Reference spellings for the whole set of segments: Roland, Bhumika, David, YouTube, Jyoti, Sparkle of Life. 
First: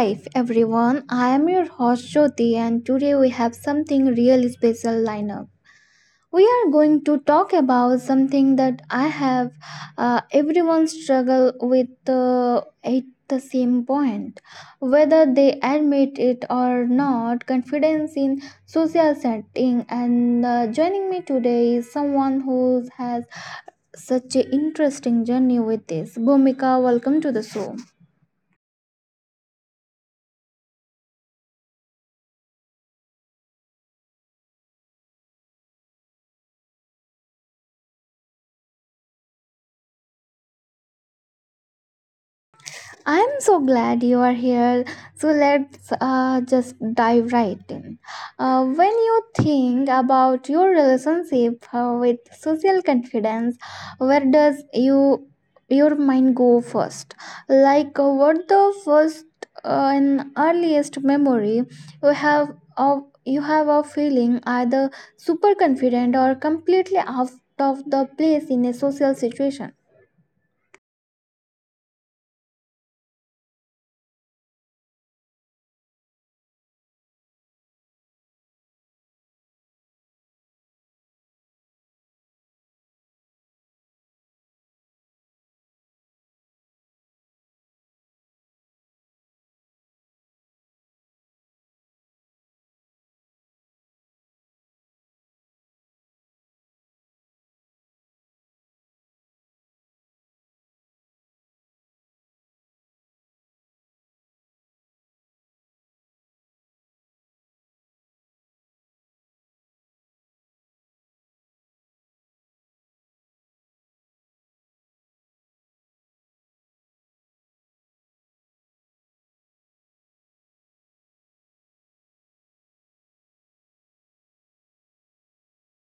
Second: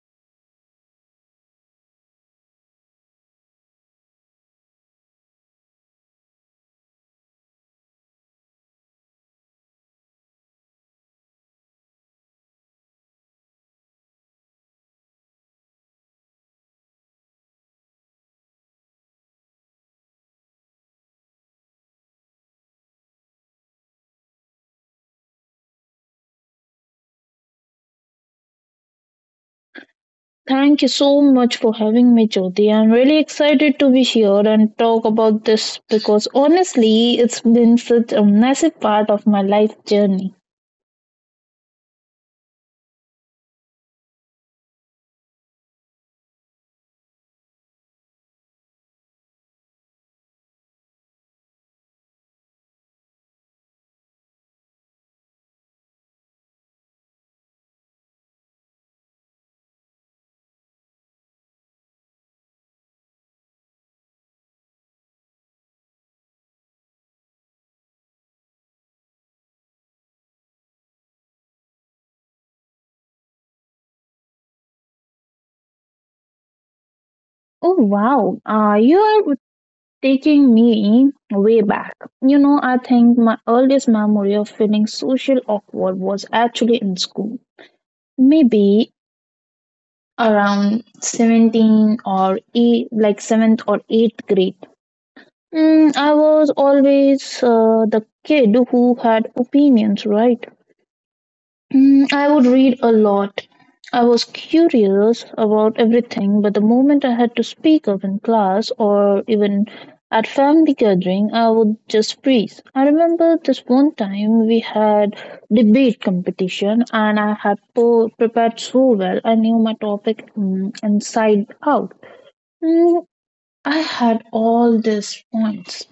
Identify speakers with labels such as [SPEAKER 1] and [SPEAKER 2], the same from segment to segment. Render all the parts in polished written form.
[SPEAKER 1] Life, everyone. I am your host Jyoti, and today we have something really special lineup. We are going to talk about something that I have everyone struggle with at the same point, whether they admit it or not. Confidence in social setting, and joining me today is someone who has such an interesting journey with this. Bhumika, welcome to the show.
[SPEAKER 2] Thank you so much for having me, Jyoti. I'm really excited to be here and talk about this because honestly, it's been such a massive part of my life journey.
[SPEAKER 1] I'm so glad you are here. So let's just dive right in. When you think about your relationship with social confidence, where does you your mind go first? Like what the first and earliest memory you have of feeling either super confident or completely out of the place in a social situation.
[SPEAKER 2] Oh, wow. You are taking me way back. You know, I think my earliest memory of feeling social awkward was actually in school. Maybe around 17 or eight, like 7th or 8th grade. I was always the kid who had opinions, right? I would read a lot. I was curious about everything, but the moment I had to speak up in class or even at family gathering, I would just freeze. I remember this one time we had debate competition, and I had prepared so well. I knew my topic inside out. Mm, I had all these points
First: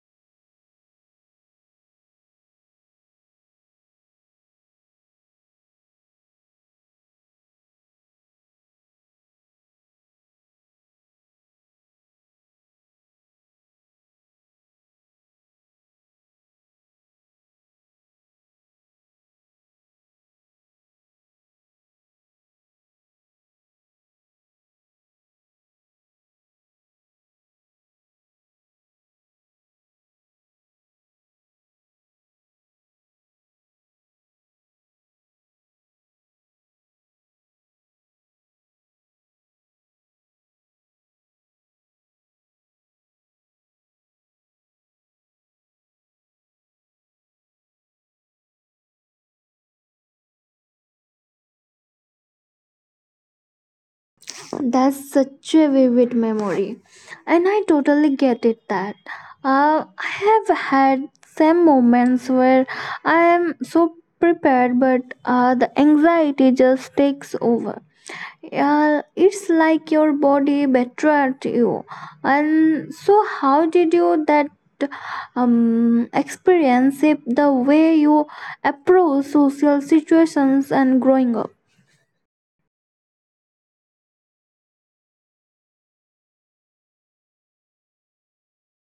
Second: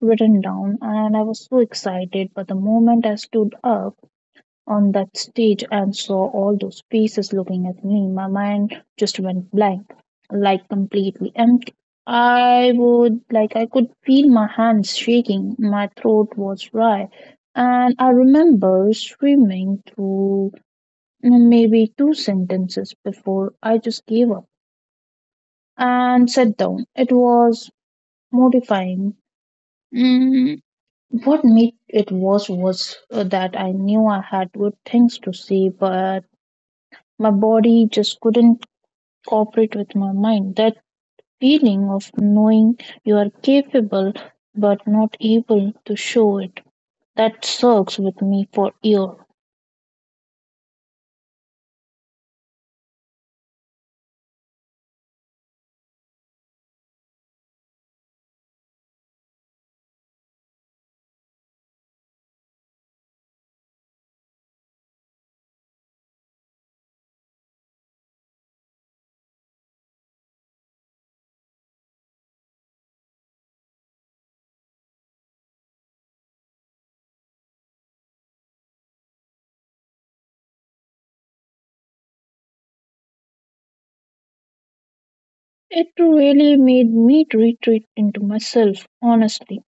[SPEAKER 2] written down, and I was so excited. But the moment I stood up on that stage and saw all those faces looking at me, my mind just went blank, like completely empty. I would like I could feel my hands shaking, my throat was dry, and I remember screaming through maybe two sentences before I just gave up and sat down. It was mortifying. Mm, What made it worse was that I knew I had good things to see, but my body just couldn't cooperate with my mind. That feeling of knowing you are capable but not able to show it, that sucks with me for years.
[SPEAKER 1] That's such a vivid memory, and I totally get it. That I have had some moments where I am so prepared, but the anxiety just takes over. It's like your body betrayed you. And so, how did you that experience it the way you approach social situations and growing up?
[SPEAKER 2] It really made me retreat into myself, honestly.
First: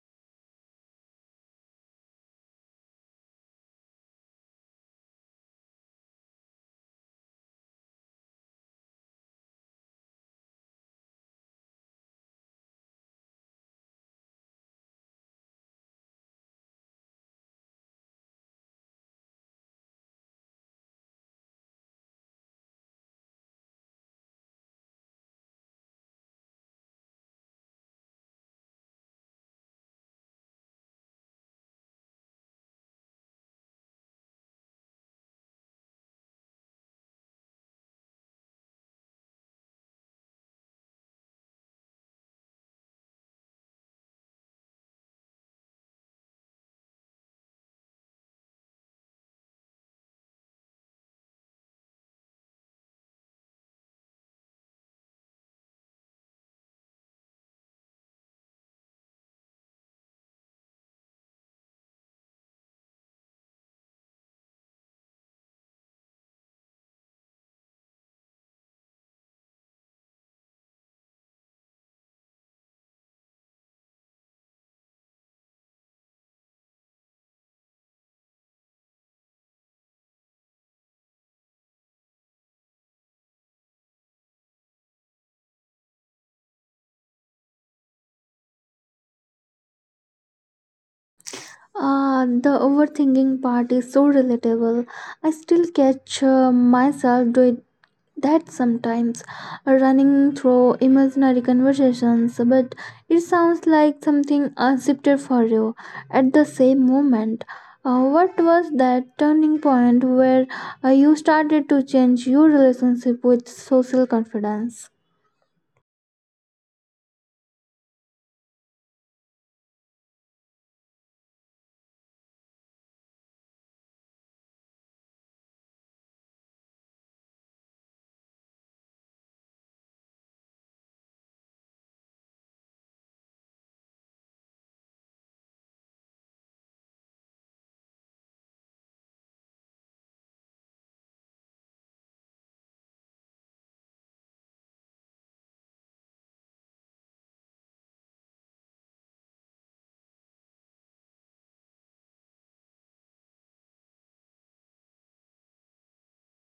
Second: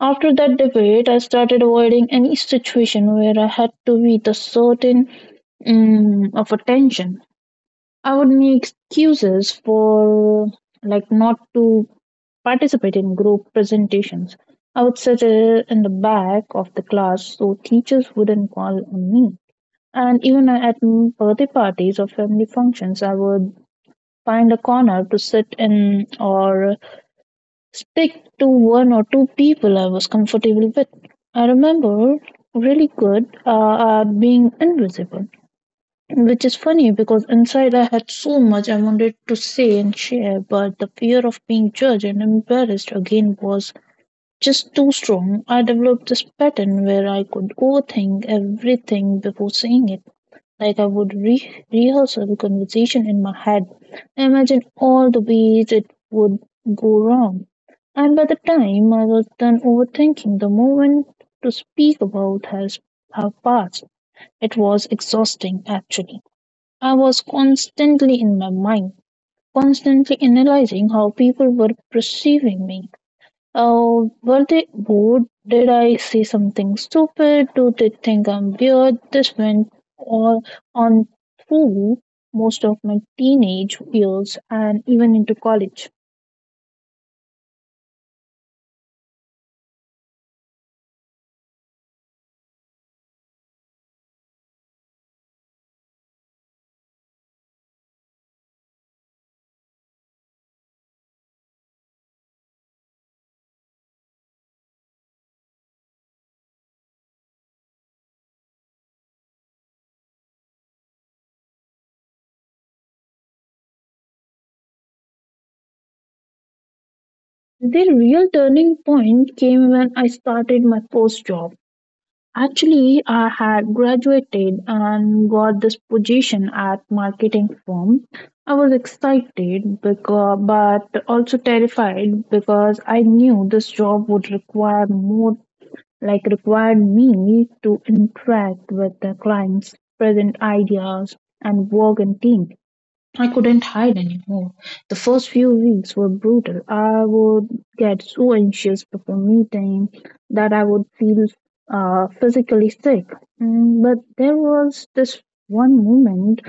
[SPEAKER 2] After that debate, I started avoiding any situation where I had to be the certain of attention. I would make excuses for like not to participate in group presentations. I would sit in the back of the class so teachers wouldn't call on me. And even at birthday parties or family functions, I would find a corner to sit in or stick to one or two people I was comfortable with. I remember really good at being invisible. Which is funny because inside I had so much I wanted to say and share, but the fear of being judged and embarrassed again was just too strong. I developed this pattern where I could overthink everything before saying it. Like I would rehearse the conversation in my head, imagine all the ways it would go wrong. And by the time I was done overthinking, the moment to speak about have passed. It was exhausting actually. I was constantly in my mind, constantly analyzing how people were perceiving me. Oh, were they bored? Did I say something stupid? Do they think I'm weird? This went all on through most of my teenage years and even into college.
[SPEAKER 1] Ah, the overthinking part is so relatable. I still catch myself doing that sometimes, running through imaginary conversations, but it sounds like something for you at the same moment. What was that turning point where you started to change your relationship with social confidence?
[SPEAKER 2] The real turning point came when I started my first job. Actually, I had graduated and got this position at marketing firm. I was excited because, but also terrified because I knew this job would require more, like required me to interact with the clients, present ideas, and work in teams. I couldn't hide anymore. The first few weeks were brutal. I would get so anxious before meeting that I would feel physically sick. But there was this one moment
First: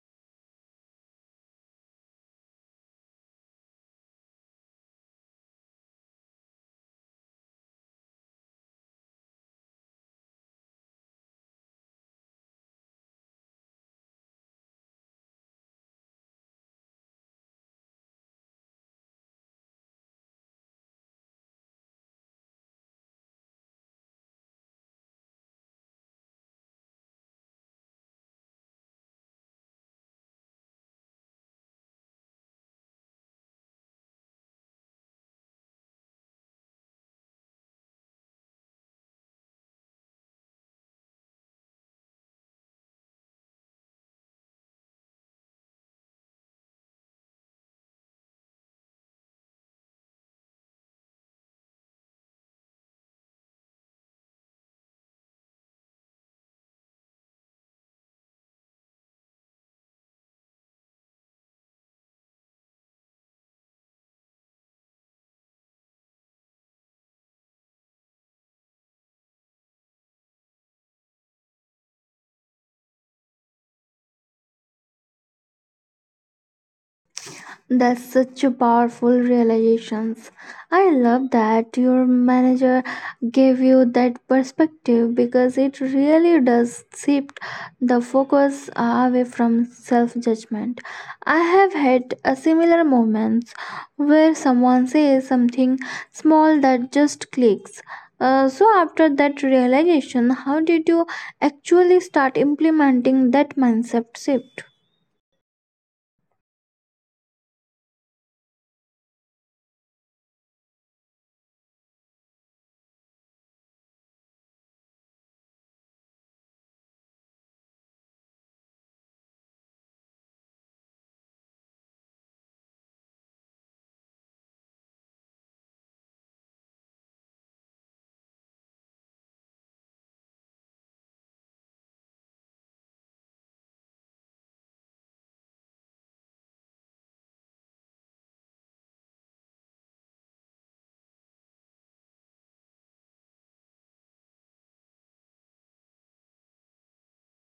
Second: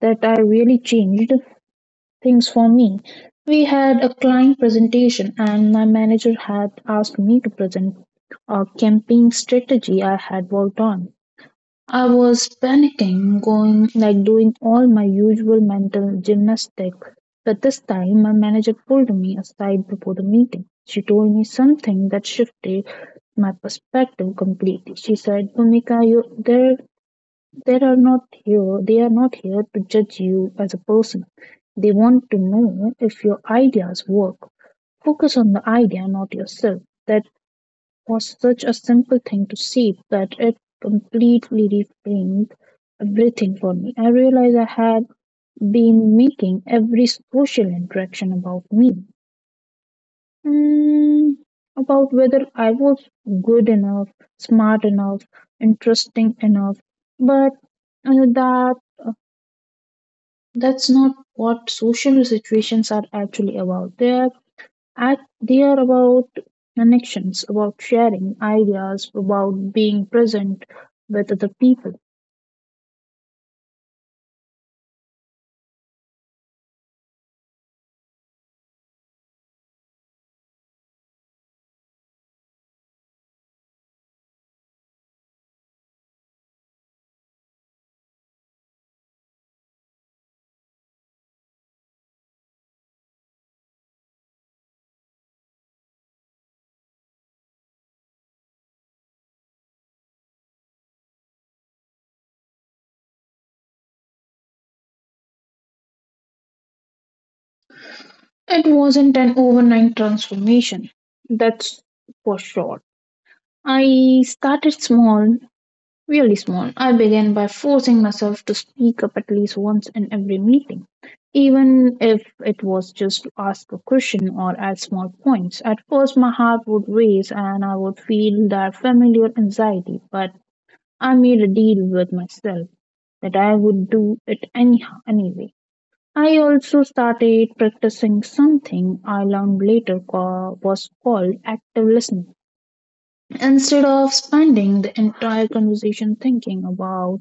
[SPEAKER 2] that I really changed things for me. We had a client presentation, and my manager had asked me to present a campaign strategy I had worked on. I was panicking, going like doing all my usual mental gymnastics, but this time my manager pulled me aside before the meeting. She told me something that shifted my perspective completely. She said, "Bhumika, you there there are not here they are not here to judge you as a person. They want to know if your ideas work. Focus on the idea, not yourself." That was such a simple thing to see that it completely reframed everything for me. I realized I had been making every social interaction about me. Mm, about whether I was good enough, smart enough, interesting enough. But uh, that that's not what social situations are actually about. They are about connections, about sharing ideas, about being present with other people.
[SPEAKER 1] That's such a powerful realizations. I love that your manager gave you that perspective because it really does shift the focus away from self-judgment. I have had a similar moments where someone says something small that just clicks. So after that realization, how did you actually start implementing that mindset shift?
[SPEAKER 2] It wasn't an overnight transformation, that's for sure. I started small, really small. I began by forcing myself to speak up at least once in every meeting, even if it was just to ask a question or add small points. At first, my heart would race and I would feel that familiar anxiety, but I made a deal with myself that I would do it anyhow anyway. I also started practicing something I learned later was called active listening. Instead of spending the entire conversation thinking about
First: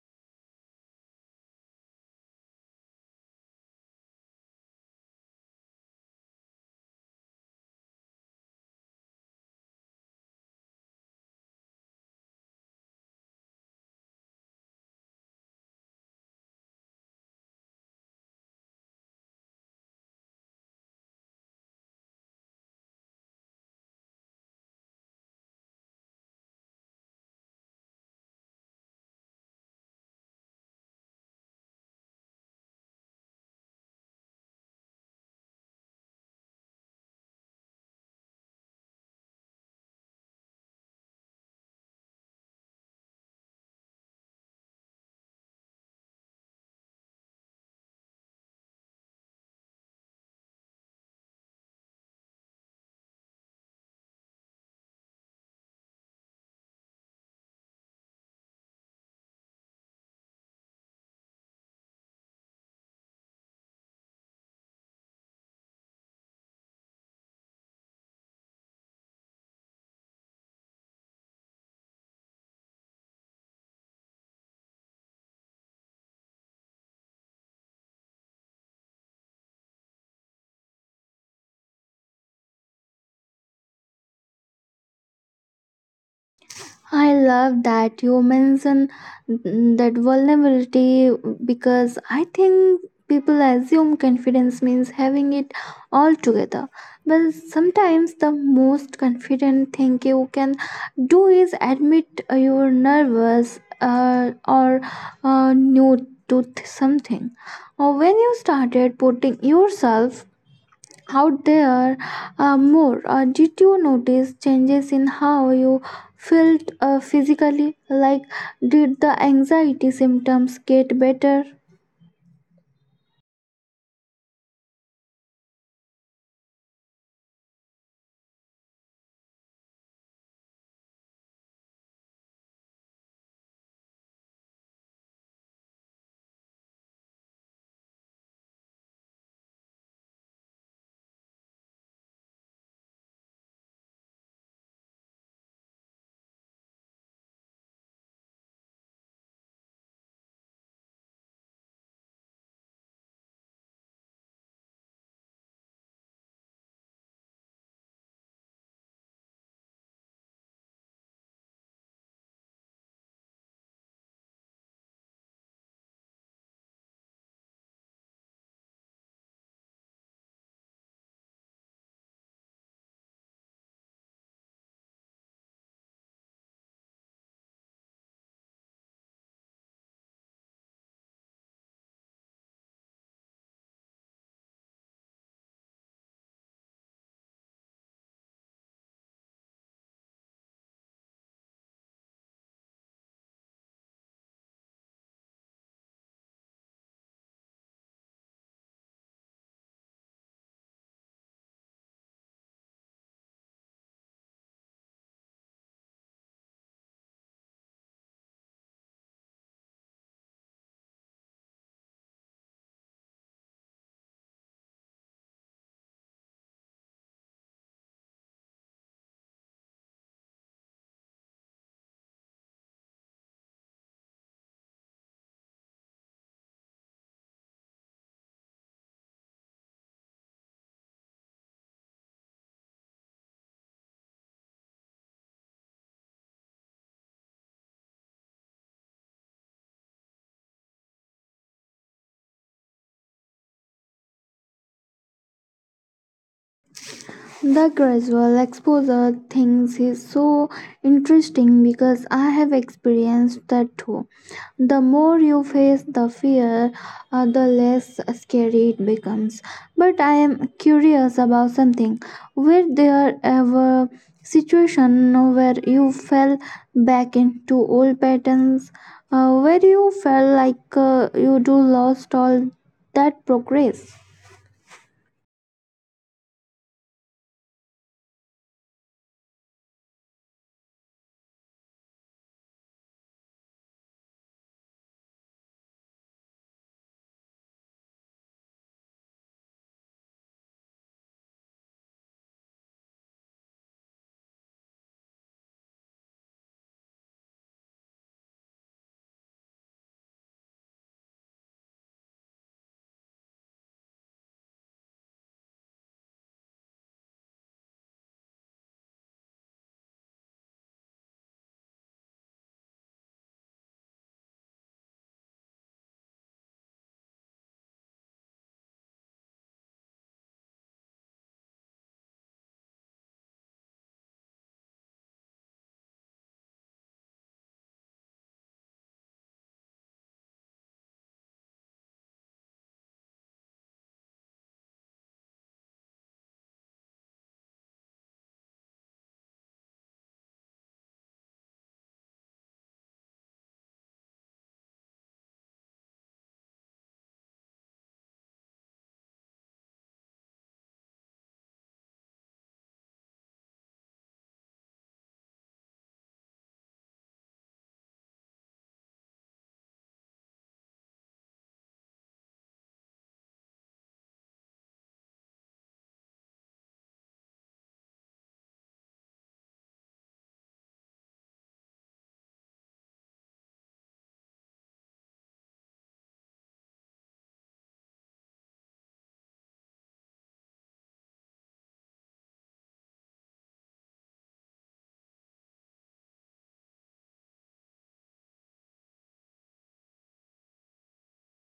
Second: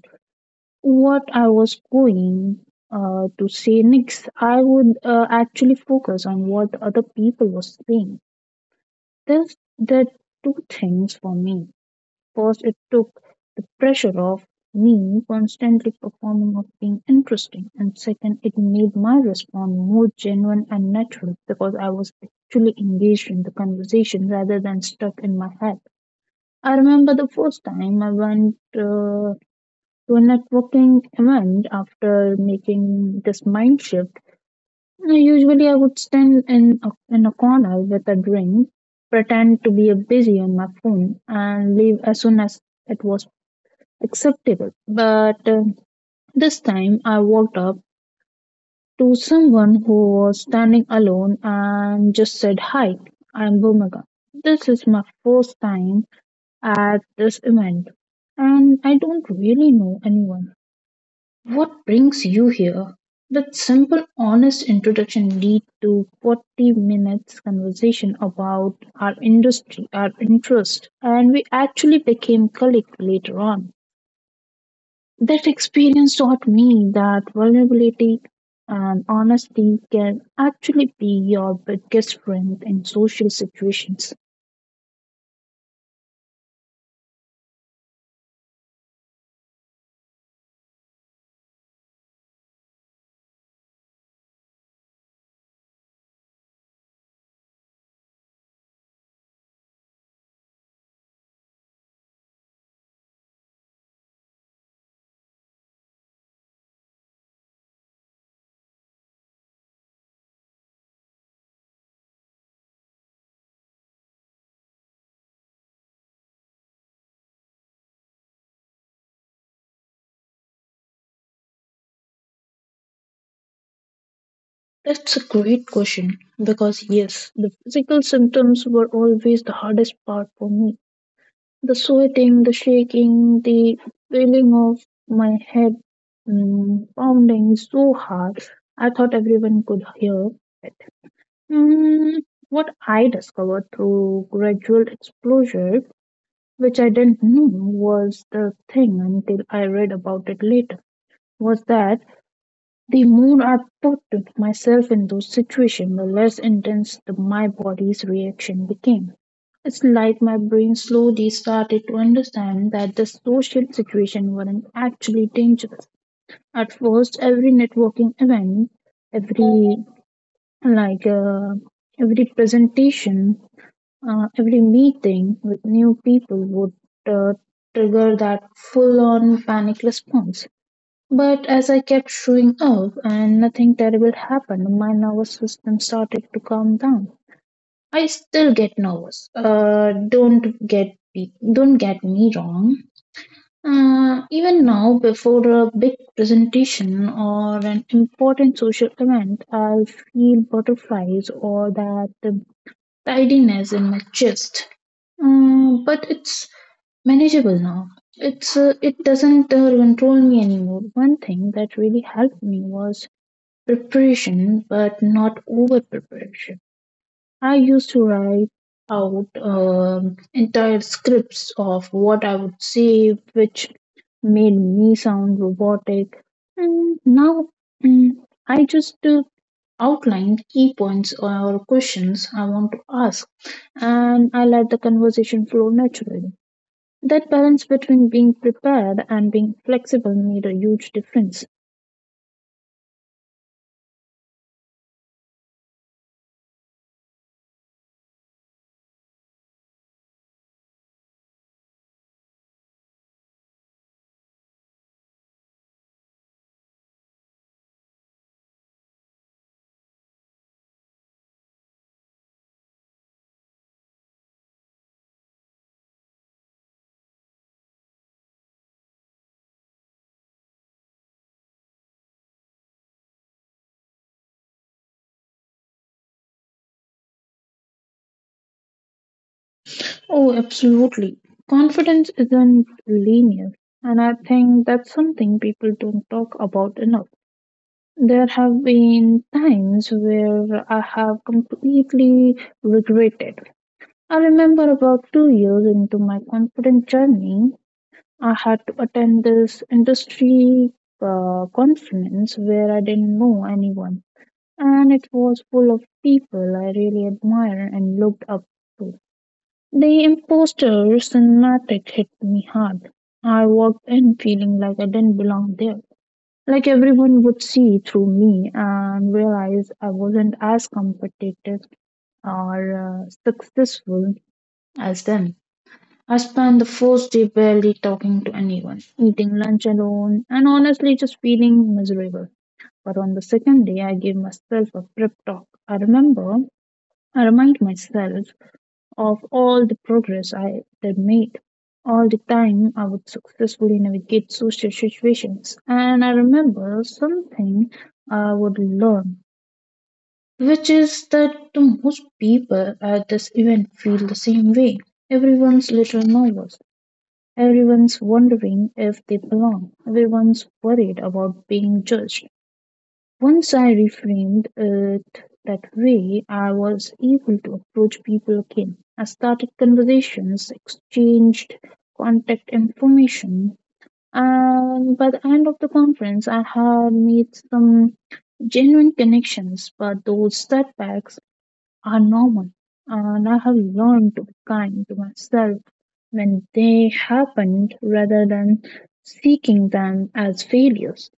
[SPEAKER 2] what I was going to say next, I would actually focus on what other people were saying. This did two things for me. First, it took the pressure off me constantly performing of being interesting, and second, it made my response more genuine and natural because I was actually engaged in the conversation rather than stuck in my head. I remember the first time I went to a networking event after making this mind shift. Now, usually, I would stand in a corner with a drink, pretend to be busy on my phone, and leave as soon as it was acceptable. But this time I walked up to someone who was standing alone and just said, "Hi, I'm Bhumika. This is my first time at this event and I don't really know anyone. What brings you here?" That simple, honest introduction lead to 40 minutes conversation about our industry, our interest, and we actually became colleagues later on. That experience taught me that vulnerability and honesty can actually be your biggest strength in social situations.
[SPEAKER 1] I love that you mention that vulnerability because I think people assume confidence means having it all together. But sometimes the most confident thing you can do is admit you're nervous or new to something. Or when you started putting yourself out there more. Did you notice changes in how you felt physically? Like, did the anxiety symptoms get better?
[SPEAKER 2] That's a great question because, yes, the physical symptoms were always the hardest part for me. The sweating, the shaking, the feeling of my head pounding so hard, I thought everyone could hear it. Mm, what I discovered through gradual exposure, which I didn't know was the thing until I read about it later, was that the more I put myself in those situations, the less intense my body's reaction became. It's like my brain slowly started to understand that the social situation weren't actually dangerous. At first, every networking event, every like uh, every presentation, every meeting with new people would uh, trigger that full on panic response. But as I kept showing up and nothing terrible happened, my nervous system started to calm down. I still get nervous. Don't get me wrong. Even now, before a big presentation or an important social event, I feel butterflies or that tidiness in my chest. But it's manageable now. It's it doesn't control me anymore. One thing that really helped me was preparation, but not over preparation. I used to write out entire scripts of what I would say, which made me sound robotic. And now mm, I just outline key points or questions I want to ask, and I let the conversation flow naturally. That balance between being prepared and being flexible made a huge difference.
[SPEAKER 1] The gradual exposure things is so interesting because I have experienced that too. The more you face the fear, the less scary it becomes, but I am curious about something. Were there ever situation where you fell back into old patterns, where you felt like you do lost all that progress?
[SPEAKER 2] Oh, absolutely. Confidence isn't linear, and I think that's something people don't talk about enough. There have been times where I have completely regretted. I remember about 2 years into my confident journey, I had to attend this industry conference where I didn't know anyone, and it was full of people I really admire and looked up to. The imposter cinematic hit me hard. I walked in feeling like I didn't belong there, like everyone would see through me and realize I wasn't as competitive or successful as them. I spent the first day barely talking to anyone, eating lunch alone, and honestly just feeling miserable. But on the second day, I gave myself a prep talk. I remember, I remind myself of all the progress I had made, all the time I would successfully navigate social situations, and I remember something I would learn, which is that the most people at this event feel the same way. Everyone's little nervous. Everyone's wondering if they belong. Everyone's worried about being judged. Once I reframed it that way, I was able to approach people again. I started conversations, exchanged contact information, and by the end of the conference, I had made some genuine connections, but those setbacks are normal, and I have learned to be kind to myself when they happened rather than seeking them as failures.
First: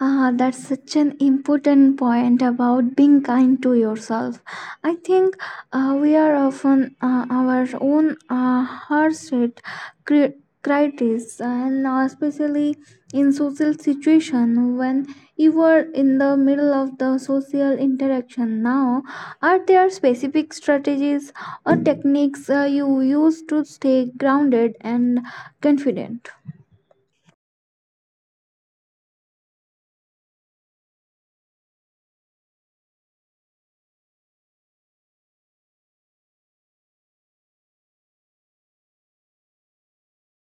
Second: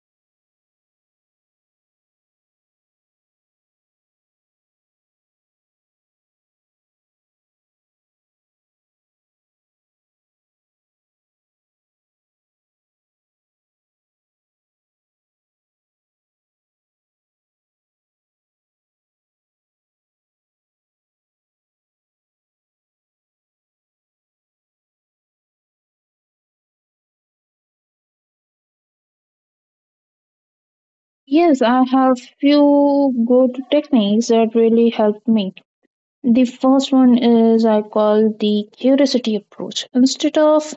[SPEAKER 1] Ah, that's such an important point about being kind to yourself. I think we are often our own harsh cri- critics, and especially in social situation when you were in the middle of the social interaction. Now, are there specific strategies or techniques you use to stay grounded and confident?
[SPEAKER 2] Yes, I have few good techniques that really helped me. The first one is I call the curiosity approach. Instead of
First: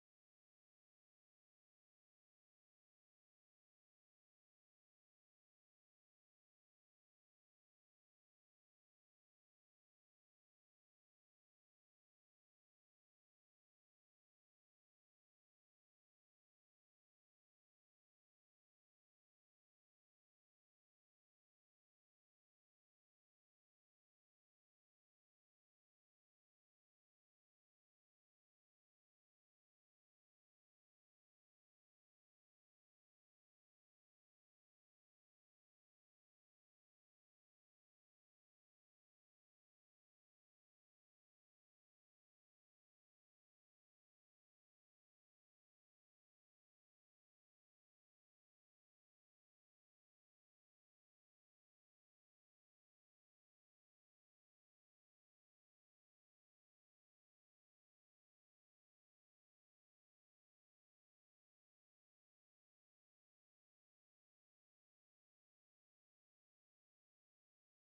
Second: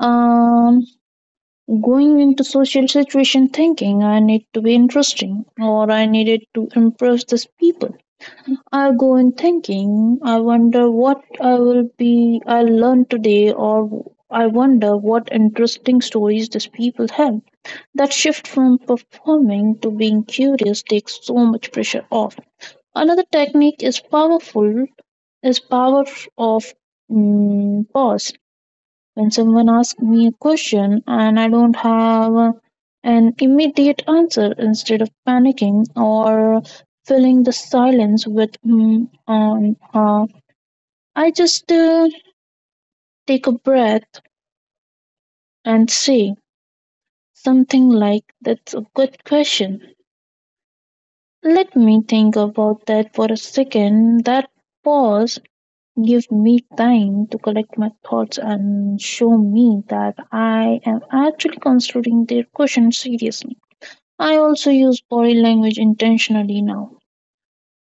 [SPEAKER 2] um, going into social situation thinking I need to be interesting or I needed to impress these people. I go in thinking, I wonder what I will be I'll learn today or I wonder what interesting stories these people have. That shift from performing to being curious takes so much pressure off. Another technique is powerful is power of pause. When someone asks me a question and I don't have an immediate answer, instead of panicking or filling the silence with mm on I just take a breath and say something like, "That's a good question. Let me think about that for a second." That pause gives me time to collect my thoughts and show me that I am actually considering their question seriously. I also use body language intentionally now.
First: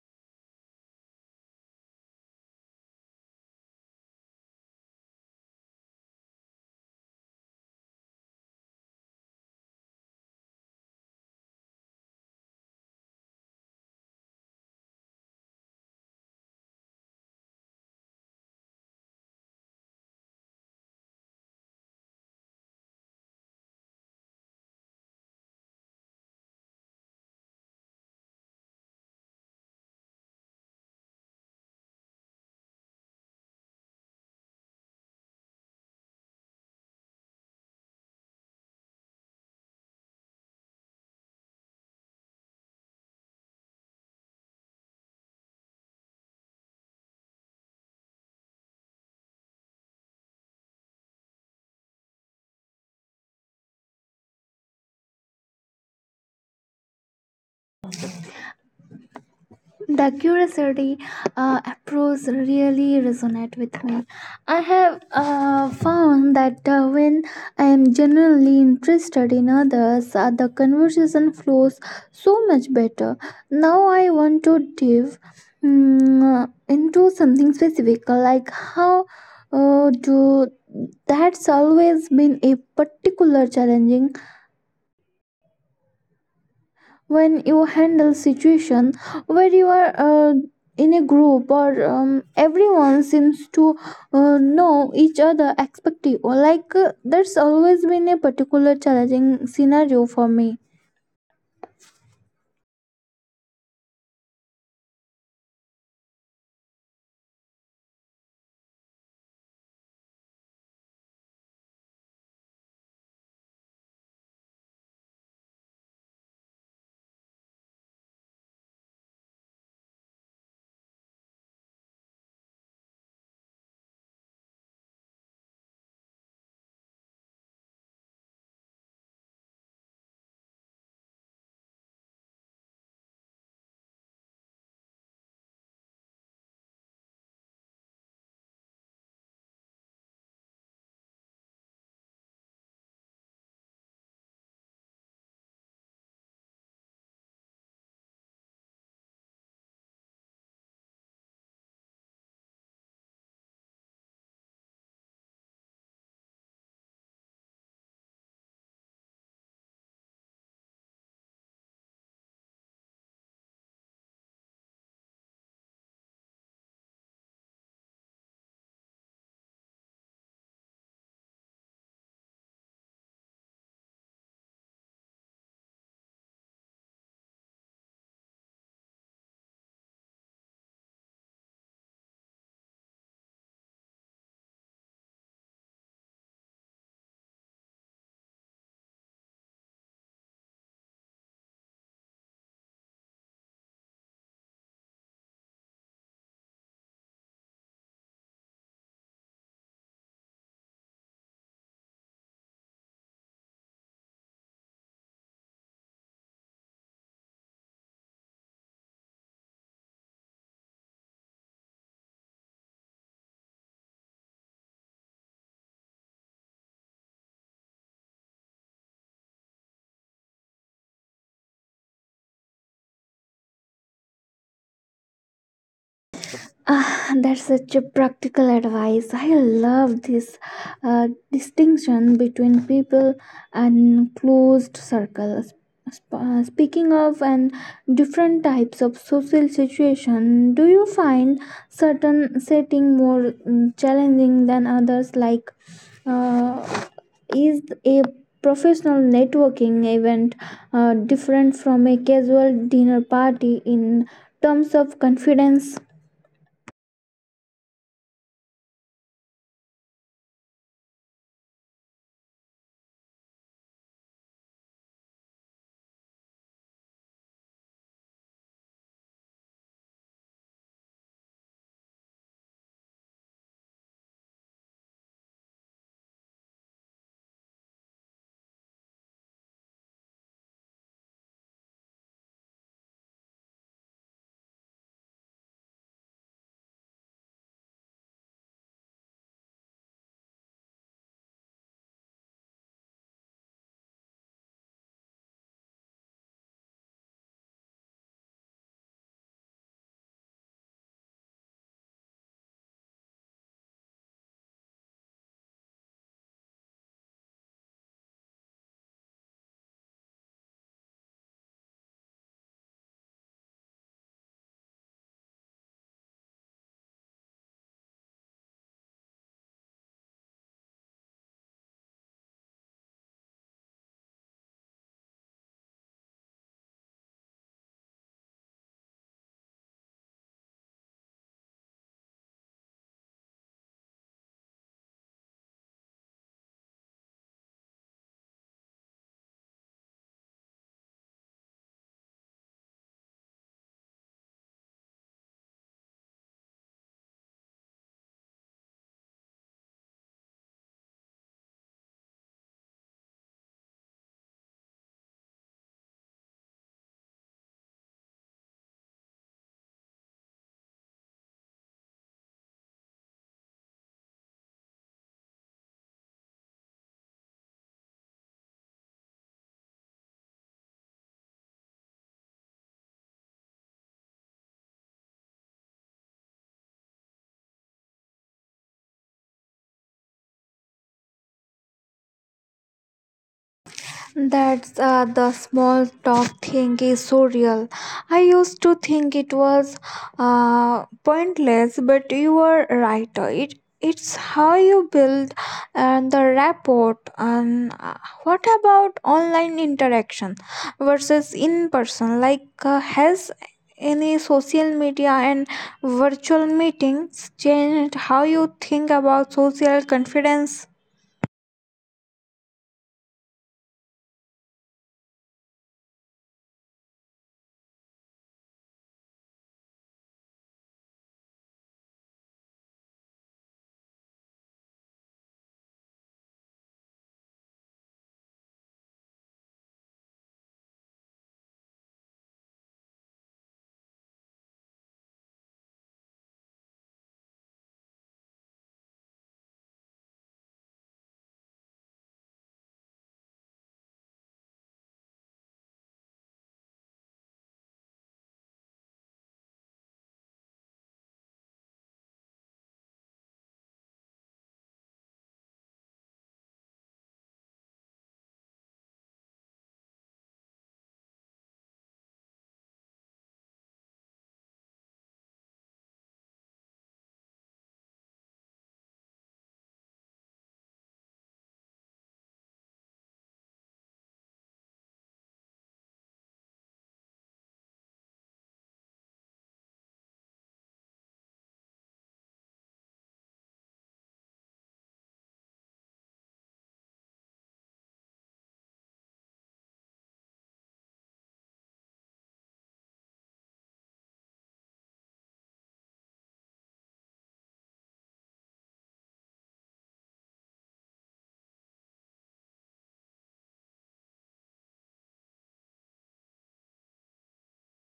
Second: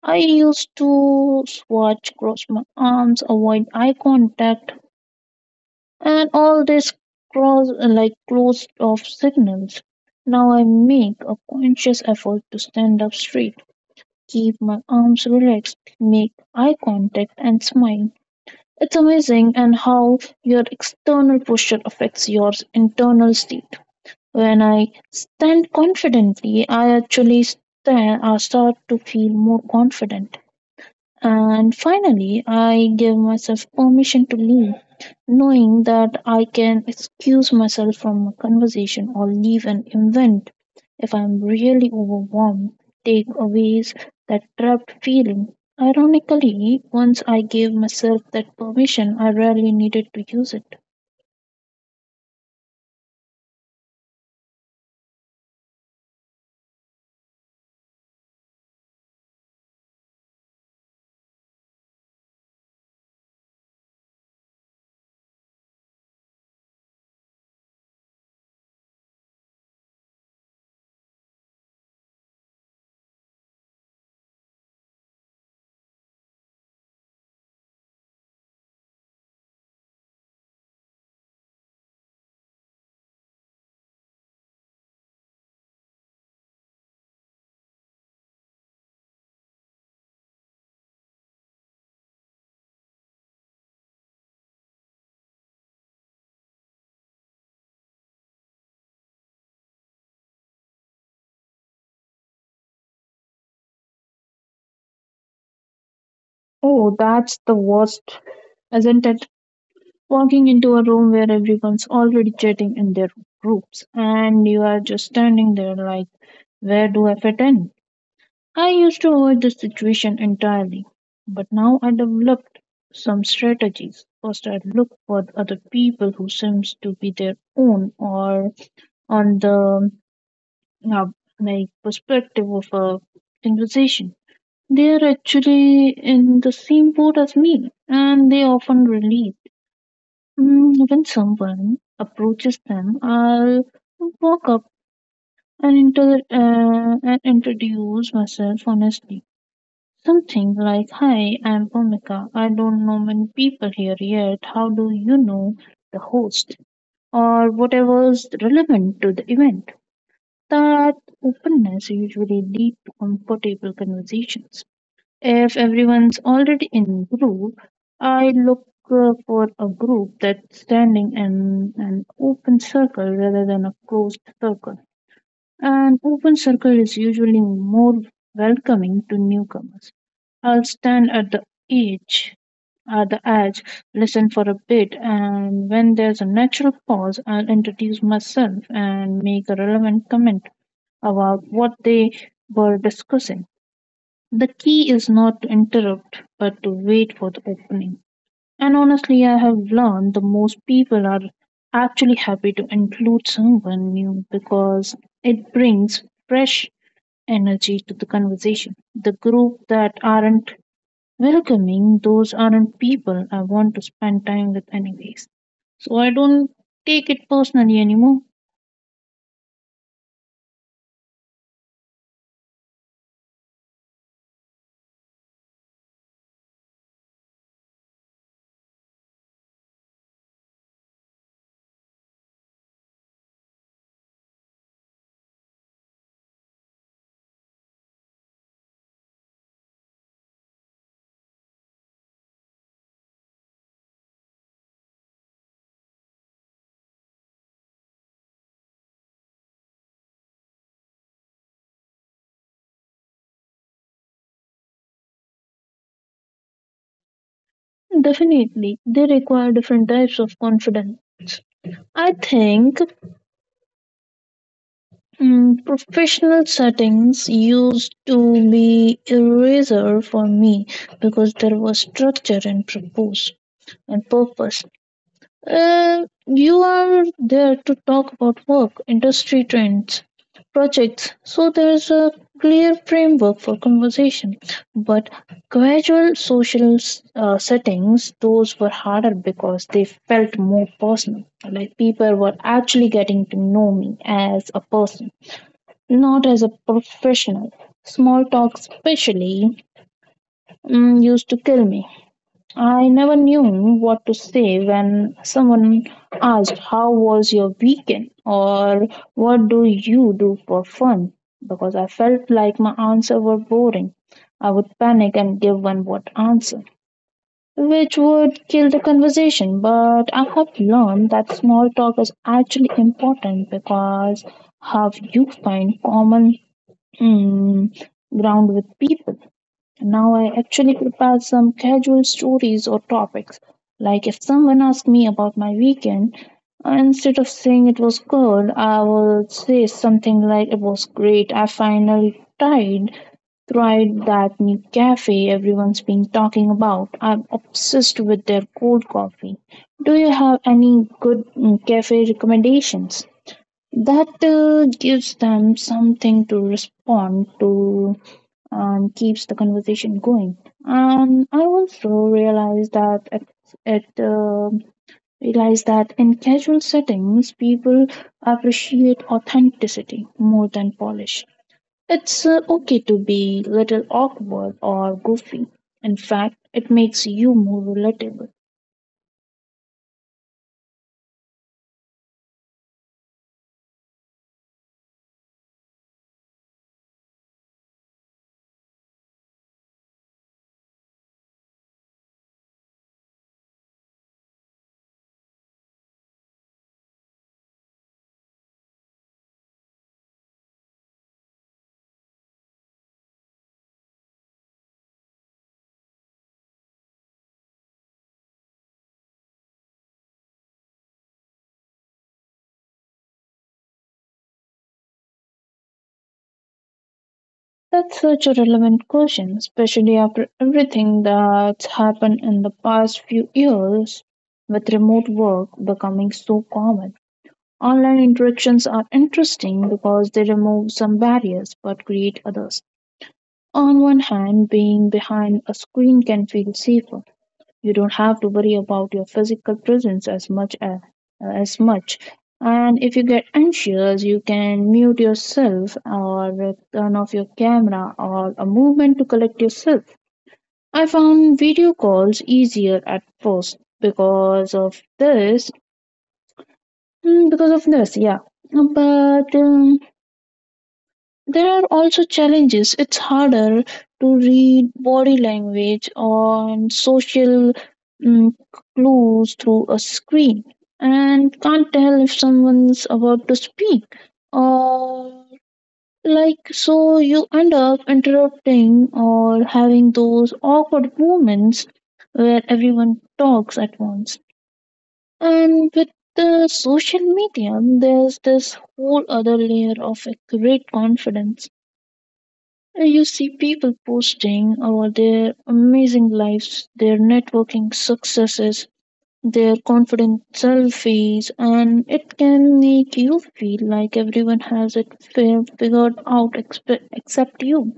[SPEAKER 2] I used to swatch, cross my arms, avoid eye contact, and all this cross like closed off signals. Now I make a conscious effort to stand up straight, keep my arms relaxed, make eye contact, and smile. It's amazing and how your external posture affects your internal state. When I stand confidently, I actually start to feel more confident. And finally, I give myself permission to leave, knowing that I can excuse myself from a conversation or leave an event if I'm really overwhelmed, take away that trapped feeling. Ironically, once I gave myself that permission, I rarely needed to use it.
[SPEAKER 1] The curiosity approach really resonate with me. I have found that when I am genuinely interested in others, the conversation flows so much better. Now I want to dive into something specific, like how do that's always been a particular challenging when you handle situation where you are in a group or everyone seems to know each other expective or like there's always been a particular challenging scenario for me.
[SPEAKER 2] Oh, that's the worst, isn't it? Walking into a room where everyone's already chatting in their groups and you are just standing there like, where do I fit in? I used to avoid this situation entirely, but now I developed some strategies. First, I look for other people who seems to be their own or on the uh, like perspective of a conversation. They are actually in the same boat as me, and they often relate. Mm, when someone approaches them, I'll walk up and, and introduce myself honestly. Something like, "Hi, I'm Bhumika. I don't know many people here yet. How do you know the host?" Or whatever's relevant to the event. That openness usually leads to comfortable conversations. If everyone's already in group, I look for a group that's standing in an open circle rather than a closed circle. An open circle is usually more welcoming to newcomers. I'll stand at edge, the edge, listen for a bit, and when there's a natural pause, I'll introduce myself and make a relevant comment about what they were discussing. The key is not to interrupt, but to wait for the opening. And honestly, I have learned the most people are actually happy to include someone new because it brings fresh energy to the conversation. The group that aren't welcoming, those aren't people I want to spend time with, anyways. So I don't take it personally anymore.
[SPEAKER 1] Ah, that's such a practical advice. I love this distinction between people and closed circles. Speaking of and different types of social situation, do you find certain setting more challenging than others? Like, uh, is a professional networking event different from a casual dinner party in terms of confidence?
[SPEAKER 2] Definitely, they require different types of confidence. I think, mm, professional settings used to be eraser for me because there was structure and purpose. You are there to talk about work, industry trends, projects, so there is a clear framework for conversation. But gradual social settings, those were harder because they felt more personal. Like people were actually getting to know me as a person. Not as a professional. Small talk, especially, used to kill me. I never knew what to say when someone asked, "How was your weekend?" or "What do you do for fun?" because I felt like my answers were boring. I would panic and give one word answer, which would kill the conversation. But I have learned that small talk is actually important because how you find common, mm, ground with people. Now I actually prepare some casual stories or topics. Like if someone asks me about my weekend, instead of saying it was good, I will say something like it was great. I finally tried that new cafe everyone's been talking about. I'm obsessed with their cold coffee. Do you have any good, cafe recommendations? That gives them something to respond to and keeps the conversation going. And I also it uh, realized that in casual settings, people appreciate authenticity more than polish. It's okay to be little awkward or goofy. In fact, it makes you more relatable.
[SPEAKER 1] That's The small talk thing is so real. I used to think it was pointless, but you were right. It's how you build the rapport. And what about online interaction versus in person? Like, has any social media and virtual meetings changed how you think about social confidence?
[SPEAKER 2] That's such a relevant question, especially after everything that's happened in the past few years, with remote work becoming so common. Online interactions are interesting because they remove some barriers but create others. On one hand, being behind a screen can feel safer. You don't have to worry about your physical presence as much. And if you get anxious, you can mute yourself or turn off your camera or a movement to collect yourself. I found video calls easier at first because of this, yeah. But there are also challenges. It's harder to read body language and social, mm, clues through a screen and can't tell if someone's about to speak or like so you end up interrupting or having those awkward moments where everyone talks at once. And with the social media there's this whole other layer of accurate confidence. You see people posting their amazing lives, their networking successes, their confident selfies, and it can make you feel like everyone has it figured out except you.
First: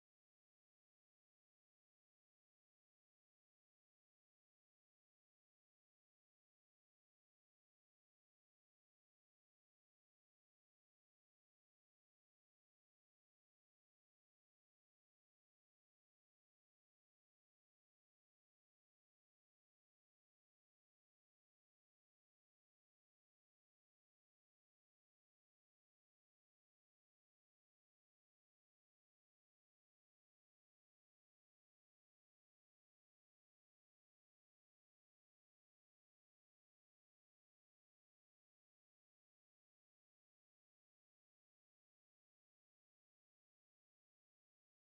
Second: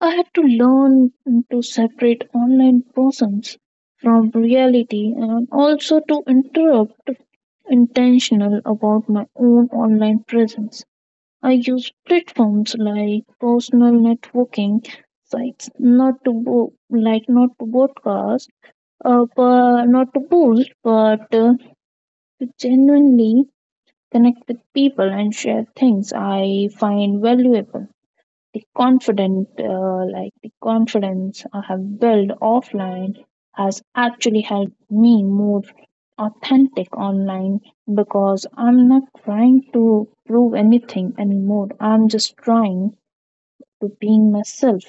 [SPEAKER 2] I had to learn to separate online persons from reality and also to interrupt intentional about my own online presence. I use platforms like personal networking sites, not to broadcast, but not to boost, but to genuinely connect with people and share things I find valuable. The confident, like the confidence I have built offline, has actually helped me more authentic online because I'm not trying to prove anything anymore. I'm just trying to being myself.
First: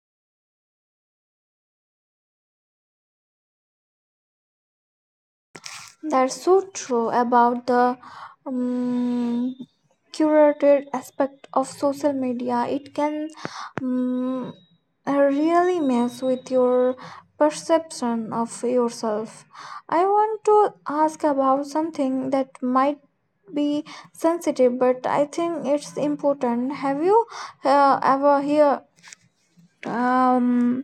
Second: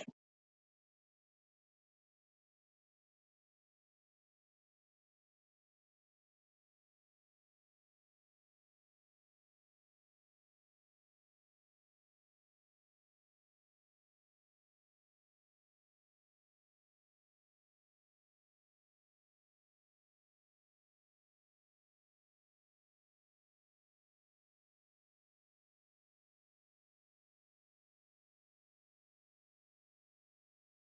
[SPEAKER 1] That's so true about the um, curated aspect of social media. It can um, really mess with your perception of yourself. I want to ask about something that might be sensitive, but I think it's important. Have you ever hear um,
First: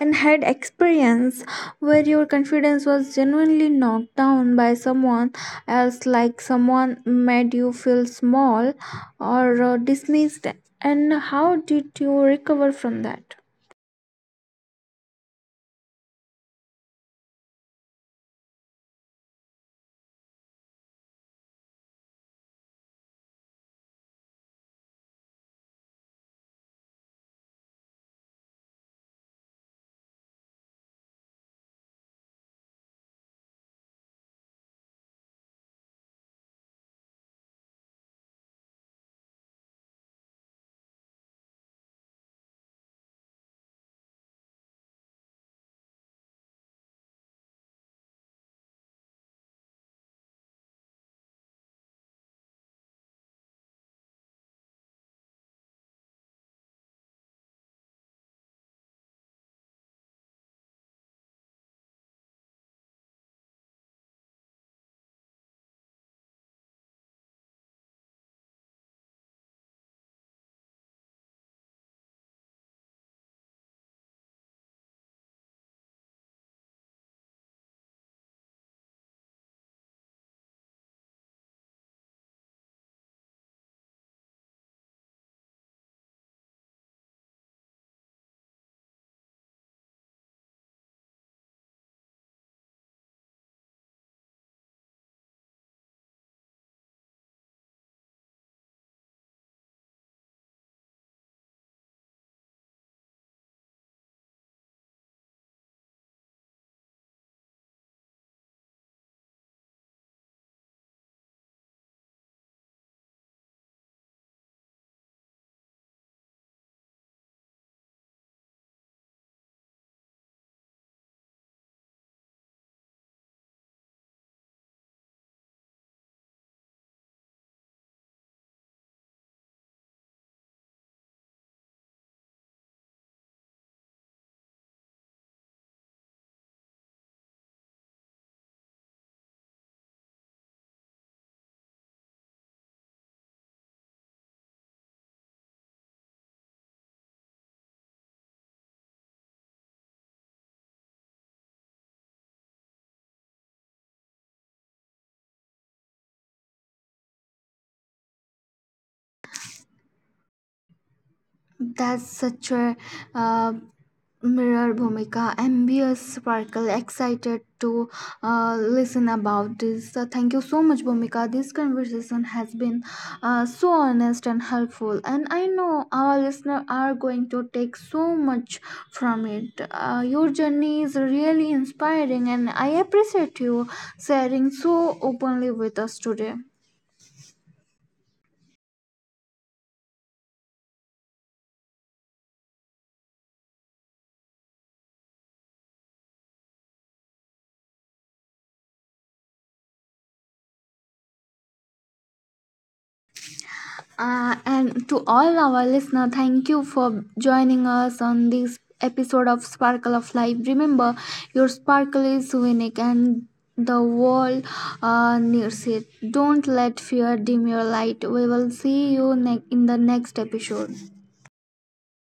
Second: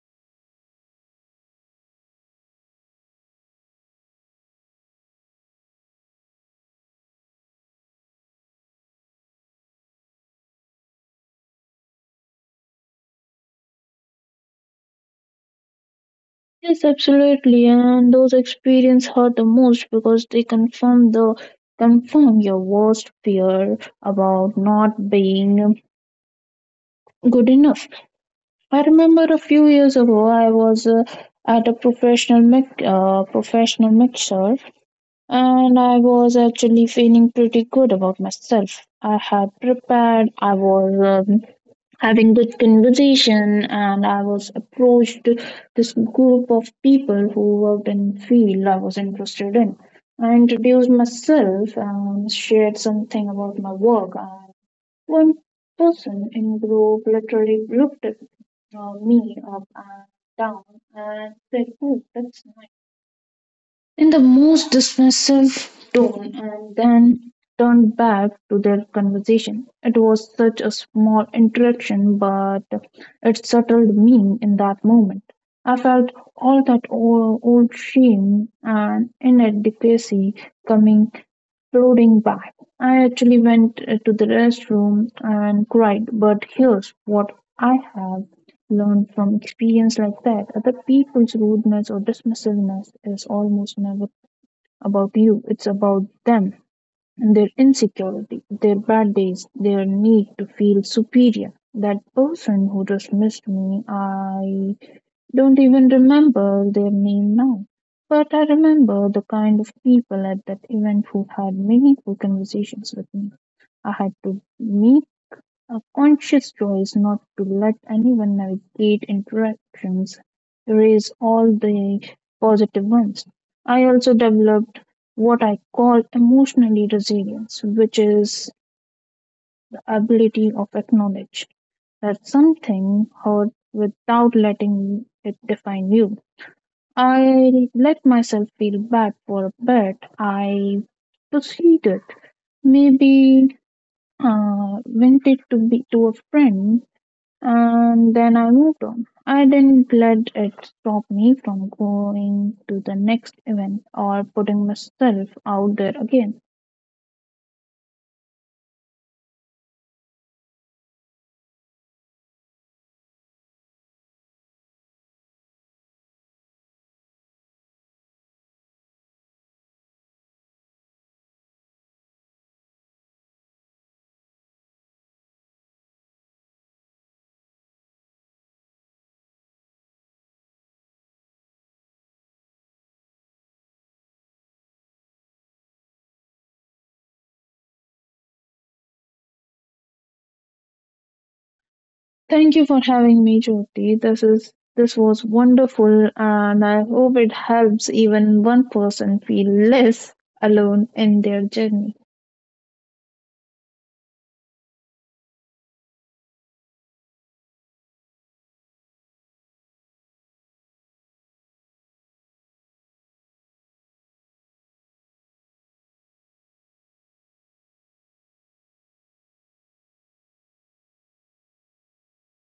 [SPEAKER 1] and had experience where your confidence was genuinely knocked down by someone else, like someone made you feel small or dismissed? And how did you recover from that?
[SPEAKER 2] Yes, absolutely. And those experiences hurt the most because they confirm your worst fear about not being good enough. I remember a few years ago, I was at a professional professional mixer, and I was actually feeling pretty good about myself. I had prepared. I was. Having good conversation and I was approached to this group of people who worked in field I was interested in. I introduced myself and shared something about my work, and one person in group literally looked at, me up and down and said, "Oh, that's nice," in the most dismissive tone, and then turned back to their conversation. It was such a small interaction, but it settled me in that moment. I felt all that old shame and inadequacy coming flooding back. I actually went, to the restroom and cried, but here's what I have learned from experience like that. Other people's rudeness or dismissiveness is almost never about you, it's about them, and their insecurity, their bad days, their need to feel superior. That person who dismissed me, I don't even remember their name now. But I remember the kind of people at that event who had meaningful conversations with me. I had to meet a conscious choice not to let anyone navigate interactions erase all the positive ones. I also developed what I call emotionally resilience, which is the ability of acknowledge that something hurt without letting it define you. I let myself feel bad for a bit. I proceeded. Maybe went to be to a friend. And then I moved on. I didn't let it stop me from going to the next event or putting myself out there again.
[SPEAKER 1] That's such a uh, mirror Bhumika, ambitious, sparkle, excited to listen about this. Thank you so much, Bhumika. This conversation has been so honest and helpful, and I know our listeners are going to take so much from it. Your journey is really inspiring, and I appreciate you sharing so openly with us today.
[SPEAKER 2] Thank you for having me, Jyoti. This was wonderful, and I hope it helps even one person feel less alone in their journey.
[SPEAKER 1] And to all our listener, thank you for joining us on this episode of Sparkle of Life. Remember, your sparkle is unique and the world needs it. Don't let fear dim your light. We will see you in the next episode.